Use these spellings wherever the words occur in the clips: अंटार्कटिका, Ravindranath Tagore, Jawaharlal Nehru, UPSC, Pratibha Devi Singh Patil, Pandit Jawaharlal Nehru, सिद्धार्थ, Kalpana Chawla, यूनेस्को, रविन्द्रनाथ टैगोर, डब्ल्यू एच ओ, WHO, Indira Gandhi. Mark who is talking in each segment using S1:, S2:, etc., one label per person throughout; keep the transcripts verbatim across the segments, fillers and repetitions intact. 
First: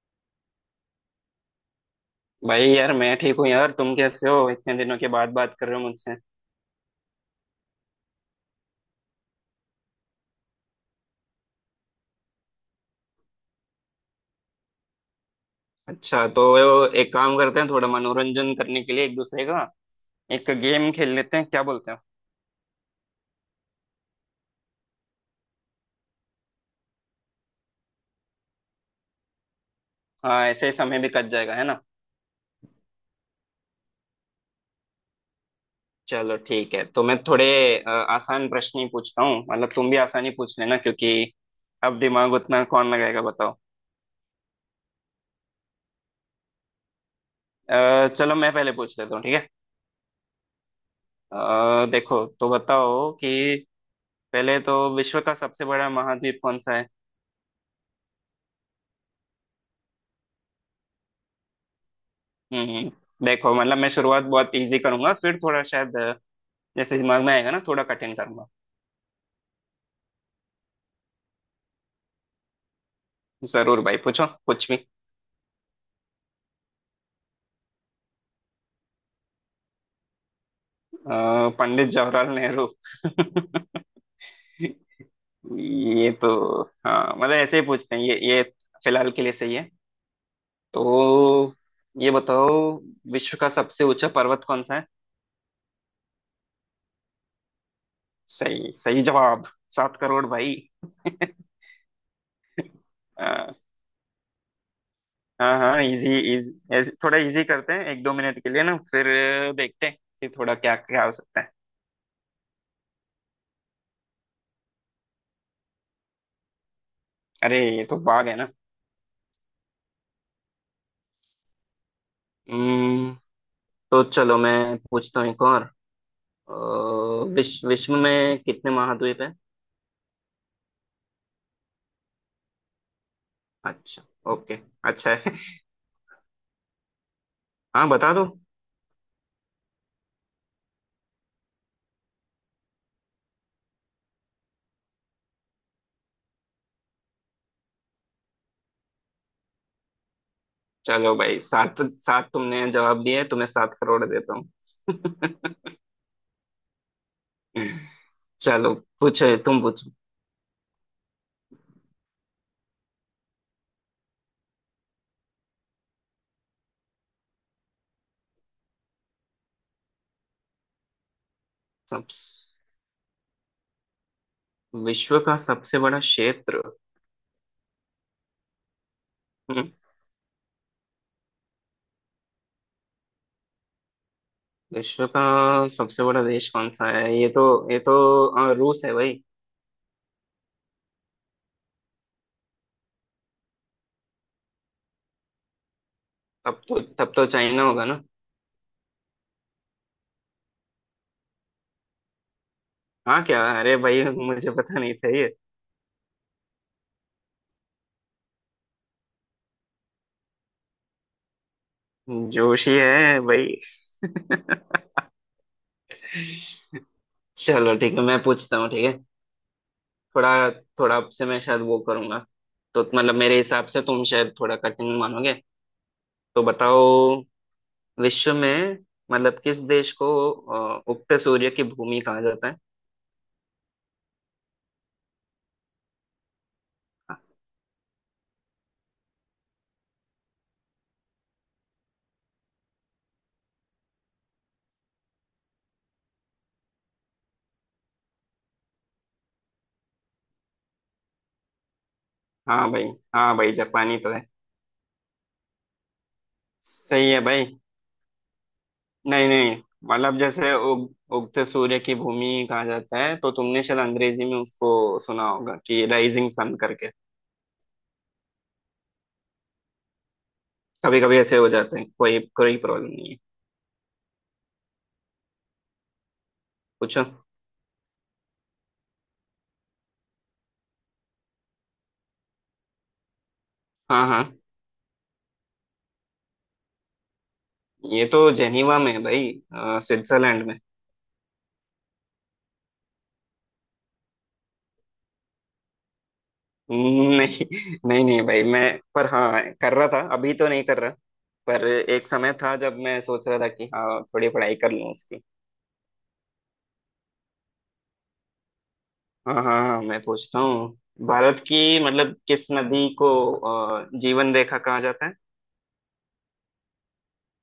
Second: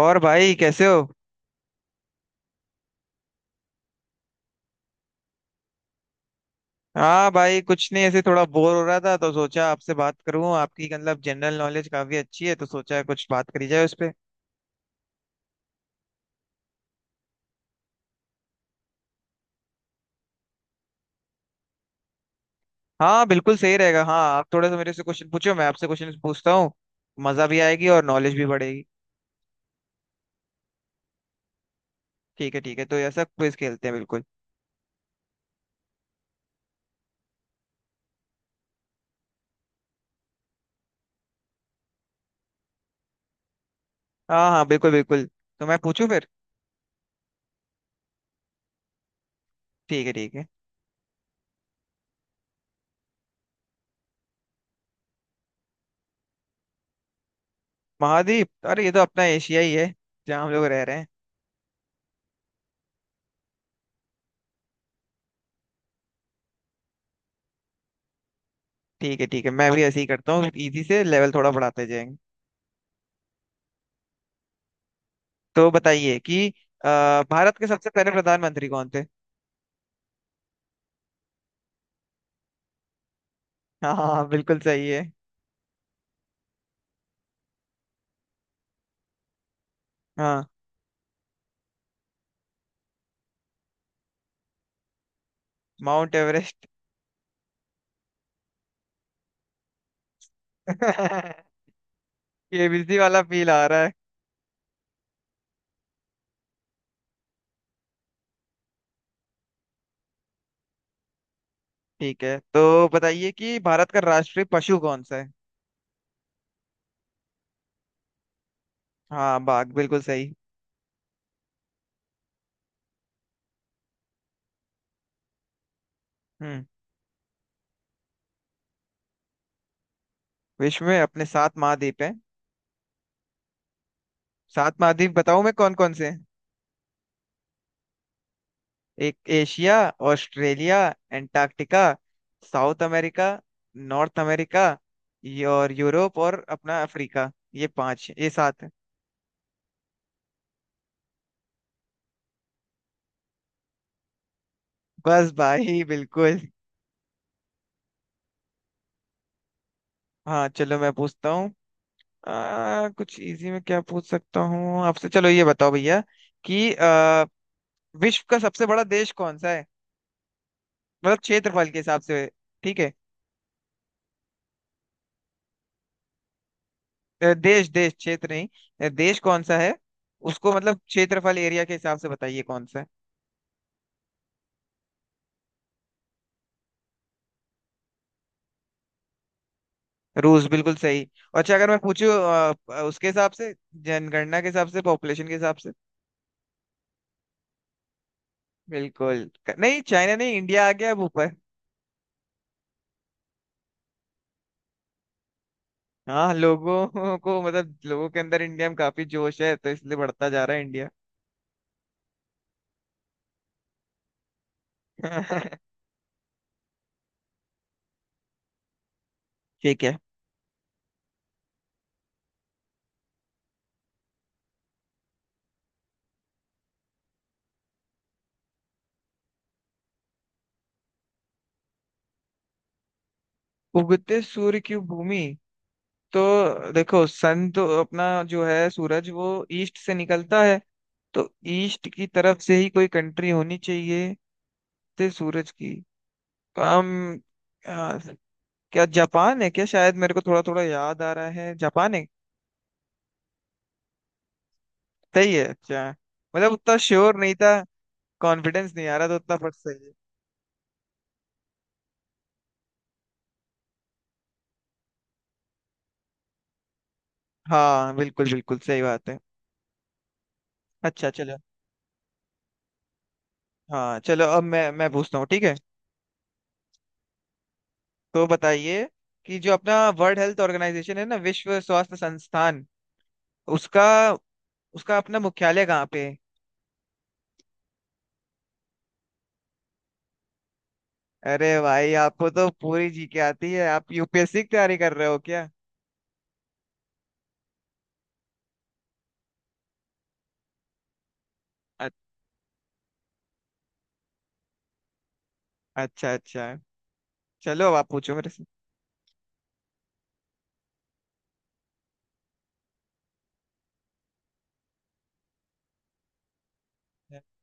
S1: और भाई, कैसे हो।
S2: भाई यार मैं ठीक हूँ यार तुम कैसे हो इतने दिनों के बाद बात कर रहे हो मुझसे।
S1: हाँ भाई, कुछ नहीं, ऐसे थोड़ा बोर हो रहा था तो सोचा आपसे बात करूं। आपकी मतलब जनरल नॉलेज काफी अच्छी है, तो सोचा कुछ बात करी जाए उस पे।
S2: अच्छा तो एक काम करते हैं थोड़ा मनोरंजन करने के लिए एक दूसरे का। एक गेम खेल लेते हैं क्या बोलते हो?
S1: हाँ बिल्कुल सही रहेगा। हाँ, आप थोड़ा सा मेरे से क्वेश्चन पूछो, मैं आपसे क्वेश्चन पूछता हूँ। मजा भी आएगी और नॉलेज भी बढ़ेगी।
S2: हाँ ऐसे ही समय भी कट जाएगा है ना।
S1: ठीक है ठीक है, तो ऐसा क्विज खेलते हैं, बिल्कुल।
S2: चलो ठीक है तो मैं थोड़े अ, आसान प्रश्न ही पूछता हूँ मतलब तुम भी आसान ही पूछ लेना क्योंकि अब दिमाग उतना कौन लगाएगा बताओ।
S1: हाँ हाँ, बिल्कुल बिल्कुल। तो मैं पूछूं फिर।
S2: अ, चलो मैं पहले पूछ लेता हूँ ठीक है।
S1: ठीक है ठीक है।
S2: अ, देखो तो बताओ कि पहले तो विश्व का सबसे बड़ा महाद्वीप कौन सा है?
S1: महाद्वीप? अरे ये तो अपना एशिया ही है, जहाँ हम लोग रह रहे हैं।
S2: हम्म। देखो मतलब मैं शुरुआत बहुत इजी करूंगा फिर थोड़ा शायद अ, जैसे दिमाग में आएगा ना थोड़ा कठिन करूंगा।
S1: ठीक है ठीक है, मैं भी ऐसे ही करता हूँ, इजी से लेवल थोड़ा बढ़ाते जाएंगे।
S2: जरूर भाई पूछो कुछ भी।
S1: तो बताइए कि अ, भारत के सबसे पहले प्रधानमंत्री कौन थे।
S2: अ, पंडित जवाहरलाल नेहरू।
S1: हाँ हाँ बिल्कुल सही है।
S2: ये तो, हाँ मतलब ऐसे ही पूछते हैं ये ये फिलहाल के लिए सही है।
S1: हाँ,
S2: तो ये बताओ, विश्व का सबसे ऊंचा पर्वत कौन सा है?
S1: Mount Everest.
S2: सही सही जवाब। सात करोड़ भाई।
S1: केबीसी वाला फील
S2: हाँ
S1: आ रहा है।
S2: हाँ हाँ, इजी इजी ऐसे थोड़ा इजी करते हैं एक दो मिनट के लिए ना, फिर देखते हैं कि थोड़ा क्या क्या हो सकता है।
S1: ठीक है, तो बताइए कि भारत का राष्ट्रीय पशु कौन सा है।
S2: अरे ये तो बाघ है ना।
S1: हाँ, बाघ बिल्कुल सही।
S2: हम्म, तो चलो मैं पूछता हूँ एक और।
S1: हम्म।
S2: अ, विश्व विश्व में कितने महाद्वीप हैं?
S1: विश्व में अपने सात महाद्वीप हैं।
S2: अच्छा। ओके।
S1: सात महाद्वीप,
S2: अच्छा है।
S1: बताऊं मैं कौन कौन से हैं?
S2: हाँ बता दो।
S1: एक Asia, Australia, Antarctica, South America, North America, ये और यूरोप और अपना अफ्रीका, ये पांच, ये सात।
S2: चलो भाई, सात सात तुमने जवाब दिए, तुम्हें सात करोड़ देता हूँ।
S1: बस भाई, बिल्कुल।
S2: चलो, पूछो तुम पूछो।
S1: हाँ चलो, मैं पूछता हूँ। आ, कुछ इजी में क्या पूछ सकता हूँ आपसे? चलो ये बताओ भैया कि आ, विश्व का सबसे बड़ा देश कौन सा है, मतलब क्षेत्रफल के हिसाब
S2: सब।
S1: से। ठीक है।
S2: विश्व का सबसे बड़ा क्षेत्र।
S1: अ, देश, देश, क्षेत्र नहीं। अ, देश कौन सा
S2: हम्म,
S1: है। उसको मतलब क्षेत्रफल, एरिया के हिसाब से बताइए कौन सा है।
S2: विश्व का सबसे बड़ा देश कौन सा है, ये तो ये तो अ, रूस है भाई।
S1: रूस बिल्कुल सही। अच्छा, अगर मैं पूछूँ उसके हिसाब से, जनगणना के हिसाब से, पॉपुलेशन के हिसाब से।
S2: तब तो तब तो चाइना होगा।
S1: बिल्कुल। क- नहीं, चाइना नहीं, इंडिया आ गया अब ऊपर।
S2: हाँ क्या, अरे भाई मुझे पता नहीं था ये।
S1: हाँ, लोगों को मतलब लोगों के अंदर इंडिया में काफी जोश है, तो इसलिए बढ़ता जा रहा है इंडिया।
S2: जोशी है भाई। चलो ठीक है मैं पूछता हूँ ठीक है।
S1: ठीक है।
S2: थोड़ा थोड़ा आपसे मैं शायद वो करूंगा। तो मतलब मेरे हिसाब से तुम शायद थोड़ा कठिन मानोगे। तो बताओ, विश्व में मतलब किस देश को अ, उगते सूर्य की भूमि कहा जाता है?
S1: उगते सूर्य की भूमि। तो देखो, सन तो अपना, जो है सूरज, वो ईस्ट से निकलता है। तो ईस्ट की तरफ से ही कोई कंट्री होनी चाहिए ते सूरज की। तो हम, आ, क्या जापान है क्या? शायद मेरे को थोड़ा थोड़ा याद आ रहा है, जापान है।
S2: हाँ भाई। हाँ भाई जापानी तो है।
S1: सही है, अच्छा। मतलब उतना
S2: सही
S1: श्योर
S2: है
S1: नहीं
S2: भाई।
S1: था। कॉन्फिडेंस नहीं आ रहा था
S2: नहीं
S1: उतना, पर
S2: नहीं।
S1: सही है।
S2: मतलब जैसे उग, उगते सूर्य की भूमि कहा जाता है तो तुमने शायद अंग्रेजी में उसको सुना होगा कि राइजिंग सन करके।
S1: हाँ बिल्कुल बिल्कुल सही बात है,
S2: कभी
S1: अच्छा
S2: कभी
S1: चलो।
S2: ऐसे हो जाते हैं, कोई कोई प्रॉब्लम नहीं है।
S1: हाँ चलो, अब मैं मैं पूछता हूँ, ठीक है।
S2: पूछो।
S1: तो बताइए कि जो अपना वर्ल्ड हेल्थ ऑर्गेनाइजेशन है ना, विश्व स्वास्थ्य संस्थान, उसका
S2: हाँ हाँ।
S1: उसका अपना मुख्यालय कहाँ पे है?
S2: ये तो जेनीवा में है भाई, अ, स्विट्जरलैंड में।
S1: अरे भाई, आपको तो पूरी जी के आती है। आप यूपीएससी की तैयारी कर रहे हो क्या?
S2: नहीं नहीं नहीं भाई मैं। पर हाँ कर रहा था, अभी तो नहीं कर रहा। पर
S1: अ-
S2: एक समय था जब मैं सोच रहा था कि हाँ थोड़ी पढ़ाई कर लूँ उसकी।
S1: अच्छा अच्छा। चलो, अब आप पूछो मेरे से।
S2: हाँ हाँ हाँ, मैं पूछता हूँ। भारत की मतलब किस नदी को अ, जीवन रेखा कहा जाता है?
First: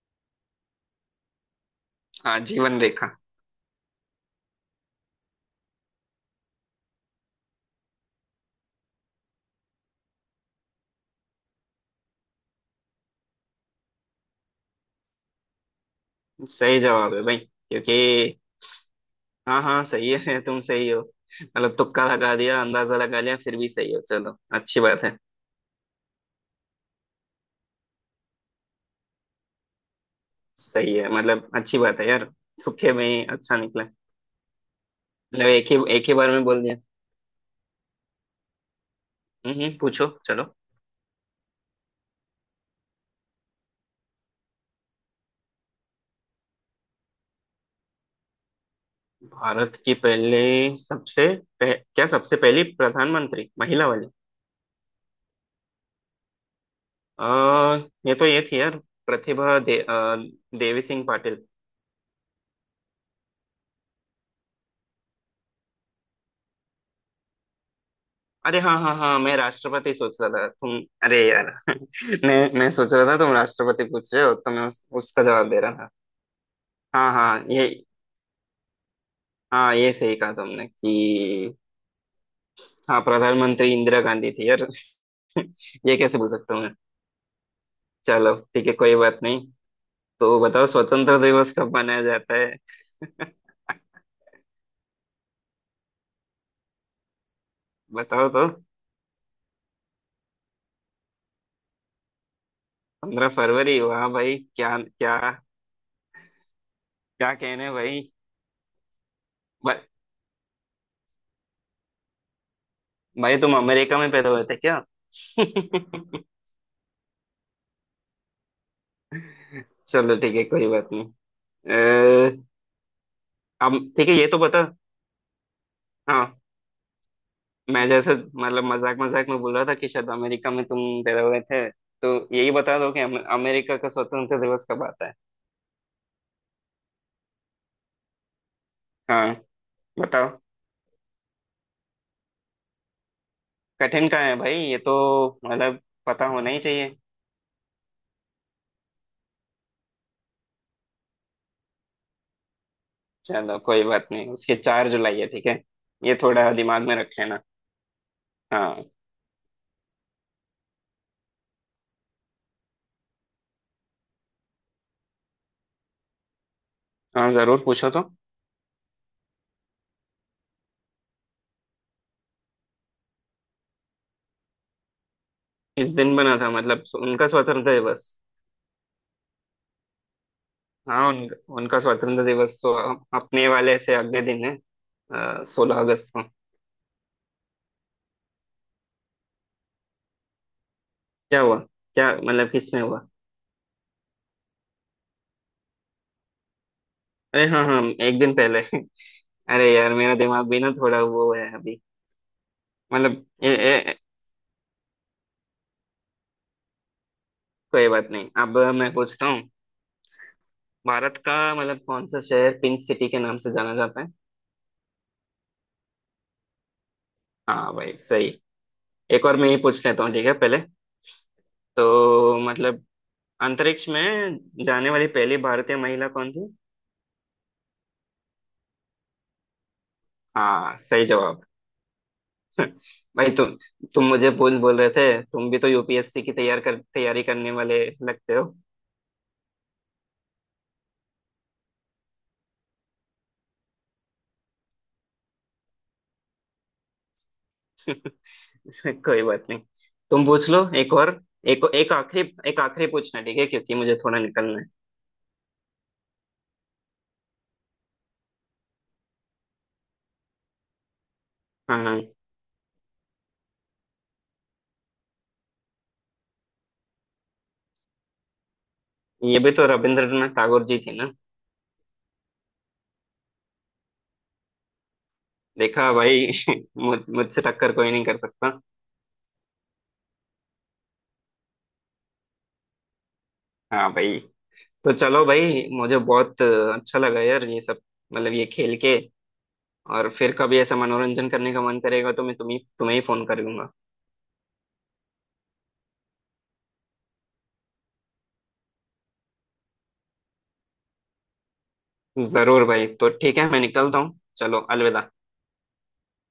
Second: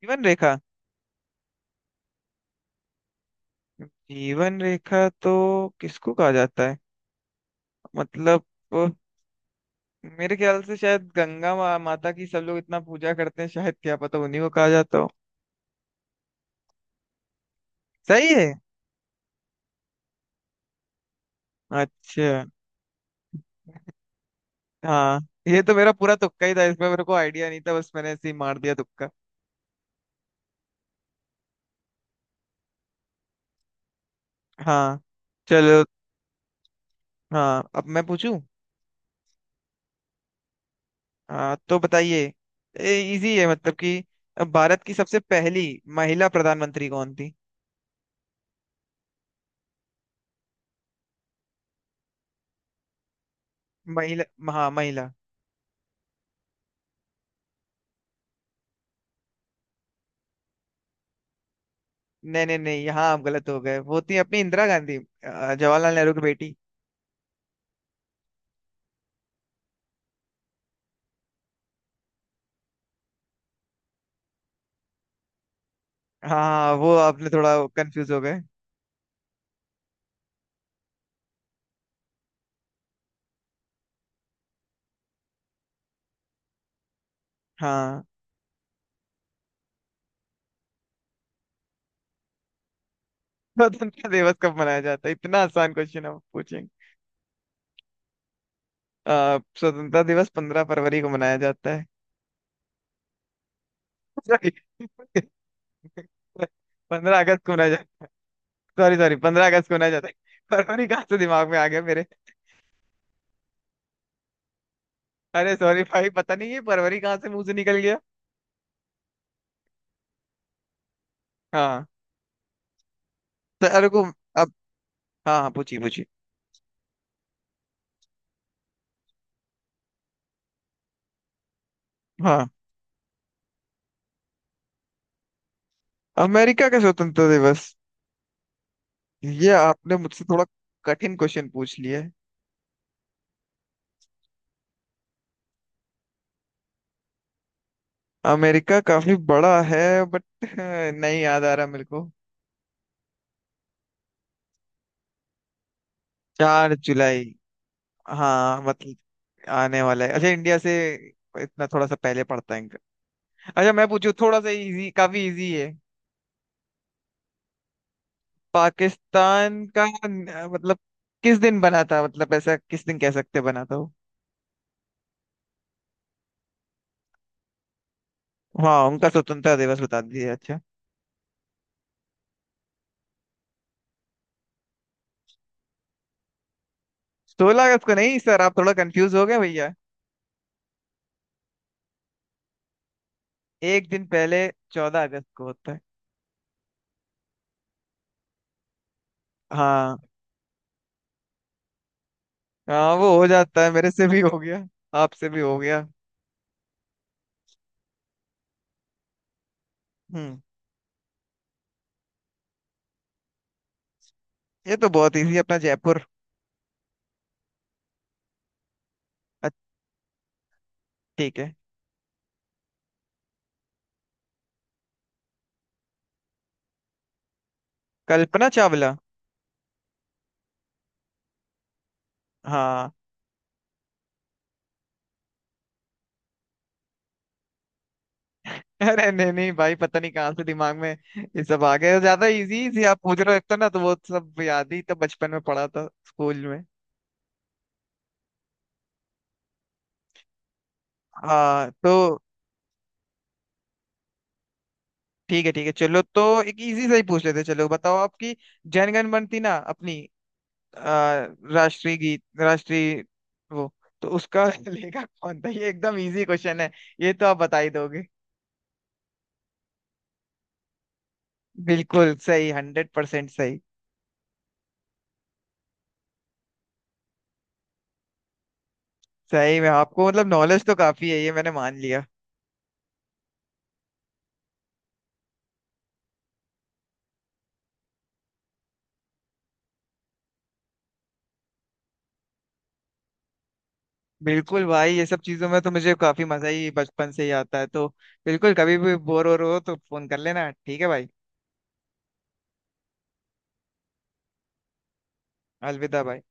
S1: जीवन रेखा।
S2: हाँ जीवन रेखा।
S1: जीवन रेखा तो किसको कहा जाता है? मतलब वो, मेरे ख्याल से शायद गंगा मा, माता की सब लोग इतना पूजा करते हैं, शायद क्या पता उन्हीं को कहा जाता हो।
S2: सही जवाब है भाई, क्योंकि
S1: सही है,
S2: हाँ हाँ सही है। तुम सही हो। मतलब तुक्का लगा
S1: अच्छा।
S2: दिया, अंदाजा लगा लिया फिर भी सही हो, चलो अच्छी बात है।
S1: हाँ। ये तो मेरा पूरा तुक्का ही था, इसमें मेरे को आइडिया नहीं था, बस मैंने ऐसे ही मार दिया तुक्का।
S2: सही है, मतलब अच्छी बात है यार। तुक्के में ही अच्छा निकला।
S1: हाँ
S2: मतलब एक ही
S1: चलो,
S2: एक ही बार में बोल दिया।
S1: हाँ, अब मैं पूछूं।
S2: हम्म हम्म, पूछो चलो।
S1: हाँ, तो बताइए, इजी है मतलब, कि भारत की सबसे पहली महिला प्रधानमंत्री कौन थी?
S2: भारत की पहले, सबसे पह, क्या सबसे पहली प्रधानमंत्री, महिला वाली।
S1: महिला, हाँ महिला।
S2: आ, ये तो, ये थी यार। प्रतिभा दे, अ, देवी सिंह पाटिल।
S1: नहीं नहीं नहीं, यहाँ आप गलत हो गए। वो थी अपनी इंदिरा गांधी, अ, जवाहरलाल नेहरू की बेटी।
S2: अरे हाँ हाँ हाँ, मैं राष्ट्रपति सोच रहा था तुम। अरे यार। मैं मैं सोच रहा था तुम राष्ट्रपति पूछ रहे हो तो मैं उस, उसका जवाब दे रहा था।
S1: हाँ हाँ, वो
S2: हाँ
S1: आपने
S2: हाँ
S1: थोड़ा
S2: ये।
S1: कंफ्यूज हो गए।
S2: हाँ ये सही कहा तुमने कि हाँ, प्रधानमंत्री इंदिरा गांधी थी यार। ये कैसे भूल सकता हूँ मैं।
S1: हाँ,
S2: चलो ठीक है कोई बात नहीं। तो बताओ, स्वतंत्र दिवस कब मनाया जाता है?
S1: स्वतंत्रता दिवस कब मनाया जाता है? इतना आसान क्वेश्चन आप पूछे।
S2: बताओ तो।
S1: अ, स्वतंत्रता दिवस पंद्रह फरवरी को मनाया जाता है।
S2: पंद्रह फरवरी, वाह भाई
S1: सॉरी,
S2: क्या क्या।
S1: पंद्रह
S2: क्या
S1: अगस्त को मनाया
S2: कहने भाई।
S1: जाता। सॉरी सॉरी, पंद्रह अगस्त को
S2: भा-
S1: मनाया जाता है। फरवरी कहाँ से दिमाग में आ गया मेरे?
S2: भाई तुम अमेरिका में पैदा हुए थे क्या?
S1: अरे सॉरी भाई, पता नहीं ये फरवरी कहाँ से मुंह से निकल गया।
S2: चलो ठीक है कोई बात
S1: हाँ
S2: नहीं।
S1: तो
S2: अब
S1: अरे को
S2: ठीक है ये तो
S1: अब।
S2: बता।
S1: हाँ हाँ, पूछिए पूछिए।
S2: हाँ। मैं जैसे मतलब मजाक मजाक में बोल रहा था कि शायद अमेरिका में तुम पैदा हुए थे, तो
S1: हाँ,
S2: यही बता दो कि अम- अमेरिका का स्वतंत्रता दिवस कब आता है?
S1: अमेरिका का स्वतंत्रता दिवस।
S2: हाँ।
S1: ये आपने मुझसे
S2: बताओ।
S1: थोड़ा कठिन क्वेश्चन पूछ लिया है।
S2: कठिन का है भाई ये तो, मतलब पता होना ही चाहिए।
S1: अमेरिका काफी बड़ा है, बट नहीं याद आ रहा मेरे को।
S2: चलो कोई बात नहीं, उसके चार जुलाई है ठीक है। ये थोड़ा
S1: चार
S2: दिमाग में रख
S1: जुलाई
S2: लेना।
S1: हाँ
S2: हाँ
S1: मतलब आने वाला है, अच्छा। इंडिया से इतना थोड़ा सा पहले पड़ता है इनका। अच्छा, मैं पूछू थोड़ा सा इजी, काफी इजी है।
S2: हाँ जरूर पूछो तो।
S1: पाकिस्तान का न- मतलब किस दिन बना था, मतलब ऐसा किस दिन कह सकते बना था वो?
S2: इस दिन बना था मतलब स- उनका स्वतंत्रता दिवस।
S1: हाँ, उनका स्वतंत्रता दिवस बता दीजिए, अच्छा।
S2: हाँ उन, उनका स्वतंत्रता दिवस तो अ- अपने वाले से अगले दिन है, सोलह अगस्त।
S1: सोलह अगस्त को नहीं सर, आप थोड़ा कंफ्यूज हो गए भैया।
S2: क्या हुआ? क्या मतलब किस में हुआ?
S1: एक दिन पहले चौदह अगस्त को होता है।
S2: अरे हाँ हाँ, एक दिन पहले। अरे यार
S1: हाँ
S2: मेरा दिमाग भी ना थोड़ा वो है अभी।
S1: हाँ, वो
S2: मतलब
S1: हो
S2: ए,
S1: जाता है, मेरे
S2: ए,
S1: से भी हो गया। आपसे भी हो गया।
S2: कोई बात नहीं, अब मैं पूछता हूँ।
S1: हम्म।
S2: भारत का मतलब कौन सा शहर पिंक सिटी के नाम से जाना जाता है?
S1: ये तो बहुत इजी है, अपना जयपुर।
S2: हाँ भाई सही। एक और मैं
S1: अ-
S2: ही पूछ लेता हूँ ठीक है पहले।
S1: ठीक है।
S2: तो मतलब, अंतरिक्ष में जाने वाली पहली भारतीय महिला कौन थी?
S1: कल्पना चावला।
S2: हाँ सही जवाब।
S1: हाँ।
S2: भाई तुम तुम मुझे बोल बोल रहे थे, तुम भी तो यू पी एस सी की तैयार कर तैयारी करने वाले लगते हो।
S1: अरे नहीं नहीं भाई, पता नहीं कहाँ से दिमाग में ये सब आ गया। ज्यादा इजी से आप पूछ रहे हो, एक तो ना, तो वो सब याद ही तो बचपन में पढ़ा था स्कूल में।
S2: कोई बात नहीं, तुम पूछ लो एक और। एक
S1: हाँ
S2: एक
S1: तो।
S2: आखिरी एक आखिरी पूछना ठीक है, क्योंकि मुझे थोड़ा निकलना है।
S1: ठीक है ठीक है, चलो तो एक इजी सा ही पूछ लेते हैं। चलो बताओ, आपकी जनगण, बनती ना अपनी अ,
S2: हाँ
S1: राष्ट्रीय
S2: हाँ।
S1: गीत, राष्ट्रीय वो, तो उसका लेखक कौन था? ये एकदम इजी क्वेश्चन है, ये तो आप बता ही दोगे।
S2: ये भी तो रविंद्रनाथ टैगोर जी थे ना।
S1: बिल्कुल सही, हंड्रेड परसेंट सही।
S2: देखा भाई। मुझ मुझसे टक्कर कोई नहीं कर सकता।
S1: सही में आपको मतलब नॉलेज तो काफी है, ये मैंने मान लिया।
S2: हाँ भाई। तो चलो भाई, मुझे बहुत अच्छा लगा यार ये सब, मतलब ये खेल के। और फिर कभी ऐसा मनोरंजन करने का मन करेगा तो मैं तुम्हें तुम्हें ही फोन कर लूंगा।
S1: बिल्कुल भाई, ये सब चीजों में तो मुझे काफी मजा ही बचपन से ही आता है तो। बिल्कुल, कभी भी बोर हो रहे हो तो फोन कर लेना, ठीक है भाई।
S2: जरूर भाई, तो ठीक है मैं निकलता हूँ, चलो अलविदा।
S1: अलविदा भाई।